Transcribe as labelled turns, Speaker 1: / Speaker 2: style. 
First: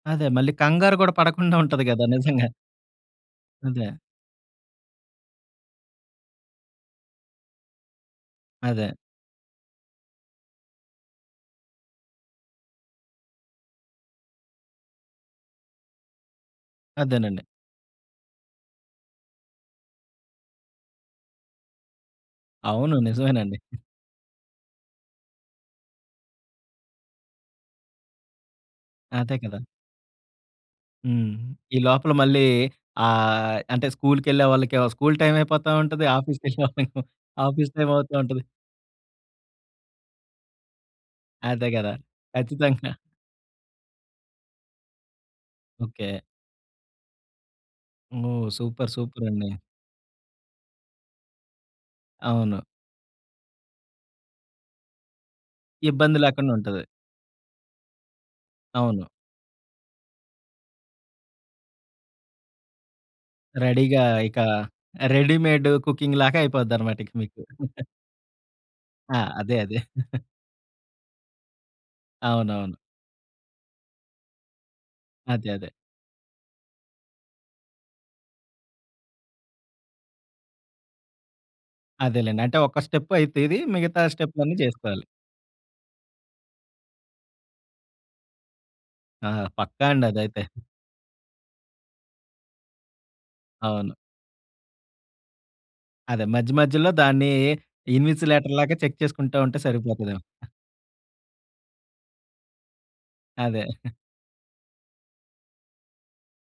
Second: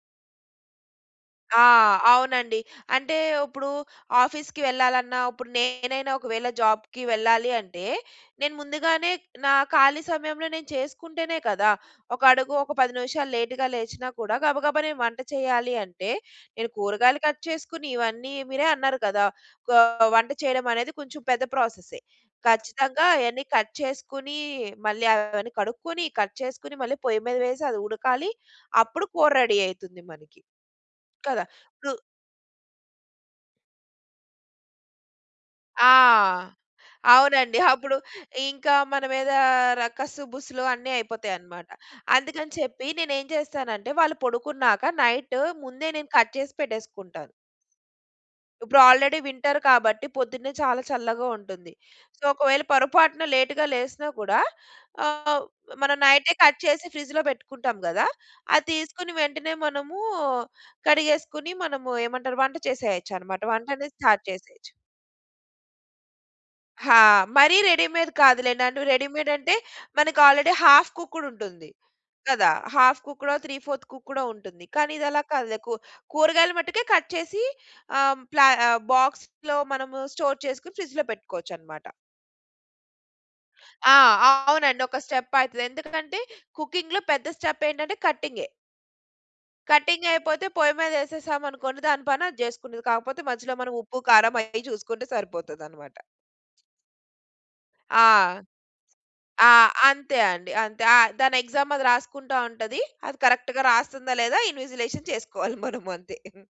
Speaker 1: అదే మళ్ళీ కంగారు గూడా పడకుండా
Speaker 2: ఆ!
Speaker 1: ఉంటది గదా నిజంగా.
Speaker 2: అవునండి. అంటే ఇప్పుడు
Speaker 1: అదే.
Speaker 2: ఆఫీస్‌కి వెళ్ళాలన్నా ఇప్పుడు నేనైనా ఒకవేళ జాబ్‌కి వెళ్ళాలి అంటే నేను
Speaker 1: అదే.
Speaker 2: ముందుగానే నా ఖాళీ సమయంలో నేను చేసుకుంటేనే కదా! ఒక అడుగు ఒక 10 నిమిషాలు లేట్‌గా లేచినా కూడా గబగబా నేను వంట చేయాలి అంటే నేను కూరగాయలు కట్
Speaker 1: అదేనండి.
Speaker 2: చేసుకొని ఇవన్నీ మీరే అన్నారు కదా! కా వంట చేయడమనేది కొంచెం పెద్ద ప్రాసెసె.
Speaker 1: అవును.
Speaker 2: ఖచ్చితంగా అయన్నీ
Speaker 1: నిజమేనండి.
Speaker 2: కట్ చేసుకొని మళ్ళీ అవన్నీ కడుక్కొని, కట్ చేసుకొని మళ్ళీ పొయ్యి మీద వేసి అది ఉడకాలి అప్పుడు కూర
Speaker 1: అదే
Speaker 2: రెడీ
Speaker 1: కదా!
Speaker 2: అయితుంది మనికి
Speaker 1: హ్మ్.
Speaker 2: కదా!
Speaker 1: ఈ
Speaker 2: ఇప్పుడు
Speaker 1: లోపల మళ్ళీ ఆహ్, అంటే స్కూల్‌కెళ్ళే వాళ్ళకేమో స్కూల్ టైమ్ అయిపోతా
Speaker 2: ఆ!
Speaker 1: ఉంటది. ఆఫీస్‌కెళ్ళేవాళ్ళ
Speaker 2: అవునండి.
Speaker 1: ఆఫీస్ టైమ్
Speaker 2: అప్పుడు
Speaker 1: అవుతా ఉంటది.
Speaker 2: ఇంకా మన మీదా ర కస్సు బుస్సులు అన్నీ
Speaker 1: అదే
Speaker 2: అయిపోతాయనమాట.
Speaker 1: గదా!
Speaker 2: అందుకని చెప్పి
Speaker 1: ఖచ్చితంగా.
Speaker 2: నేనేం చేస్తానంటే వాళ్ళు పడుకున్నాక నైట్ ముందే నేను
Speaker 1: ఓకే.
Speaker 2: కట్ జేసి పెట్టేసుకుంటాను.
Speaker 1: ఓహ్!
Speaker 2: ఇప్పుడు
Speaker 1: సూపర్!
Speaker 2: Already
Speaker 1: super! అండి!
Speaker 2: వింటర్ కాబట్టి పొద్దున్నే చాలా చల్లగా ఉంటుంది. సో
Speaker 1: అవును.
Speaker 2: ఒకవేళ పొరపాటున లేట్‌గా లేసినా కూడా ఆహ్, మనం
Speaker 1: ఇబ్బంది
Speaker 2: నైటే
Speaker 1: లేకుండా
Speaker 2: కట్
Speaker 1: ఉంటది.
Speaker 2: చేసి ఫ్రిడ్జ్‌లో పెట్టుకుంటాం గదా! అది
Speaker 1: అవును.
Speaker 2: తీసుకొని వెంటనే మనము కడిగేసుకొని మనము ఏమంటారు వంట చేసేయొచ్చనమాట వంటనేది
Speaker 1: రెడీగా
Speaker 2: స్టార్ట్
Speaker 1: ఇక
Speaker 2: జేసేయొచ్చు.
Speaker 1: రెడీమేడ్ కుకింగ్‌లాగా అయిపోద్దనమాట
Speaker 2: హా!
Speaker 1: ఇక మీకు.
Speaker 2: మరీ రెడీమేడ్ కాదులేండి.
Speaker 1: ఆ!
Speaker 2: రెడీమేడ్
Speaker 1: అదే.
Speaker 2: అంటే
Speaker 1: అదే.
Speaker 2: మనకు ఆల్రెడీ హాఫ్ కుక్కుడ్ ఉంటుంది. కదా!
Speaker 1: అవునవును.
Speaker 2: హాఫ్ కుక్కుడో, త్రీ ఫోర్త్ కుక్కుడో ఉంటుంది. కానీ ఇదలా
Speaker 1: అదే.
Speaker 2: కాదులే
Speaker 1: అదే.
Speaker 2: కు కూరగాయలు మట్టుకే కట్ చేసి ఆహ్, ప్ల బాక్స్‌లో మనము స్టోర్ చేసుకొని ఫ్రిడ్జ్‌‌లో పెట్టుకోవచ్చనమాట.
Speaker 1: అదేలేండి. అంటే ఒక స్టెప్ అయితది
Speaker 2: ఆ!
Speaker 1: మిగతా స్టెప్‌లన్నీ
Speaker 2: అవునండి. ఒక
Speaker 1: చేసుకోవాలి.
Speaker 2: స్టెప్ అయితది. ఎందుకంటే కుకింగ్‌లో పెద్ద స్టెప్ ఏంటంటే కటింగే.
Speaker 1: ఆ! పక్కా అండి
Speaker 2: కటింగ్
Speaker 1: అదైతే.
Speaker 2: అయిపోతే పొయ్యి మీదేసేసాం అనుకోండి దాని పని అది చేసుకునిద్ది. కాకపోతే మధ్యలో మనం
Speaker 1: అవును.
Speaker 2: ఉప్పు, కారం అవి చూసుకుంటే సరిపోతదనమాట.
Speaker 1: అదే మధ్య మధ్యలో దాన్ని
Speaker 2: ఆ!
Speaker 1: ఇన్విజిలేటర్‌ లాగా చెక్ చేసుకుంటా
Speaker 2: ఆ!
Speaker 1: ఉంటే
Speaker 2: అంతే
Speaker 1: సరిపోతదేమో!
Speaker 2: అండి. అంతే ఆ! దాని ఎగ్సామ్ అది రాసుకుంటా ఉంటది. అది కరెక్ట్‌గా
Speaker 1: అదే.
Speaker 2: రాస్తుందా లేదా ఇన్విజిలేషన్ చేసుకోవాలి మనము అంతే.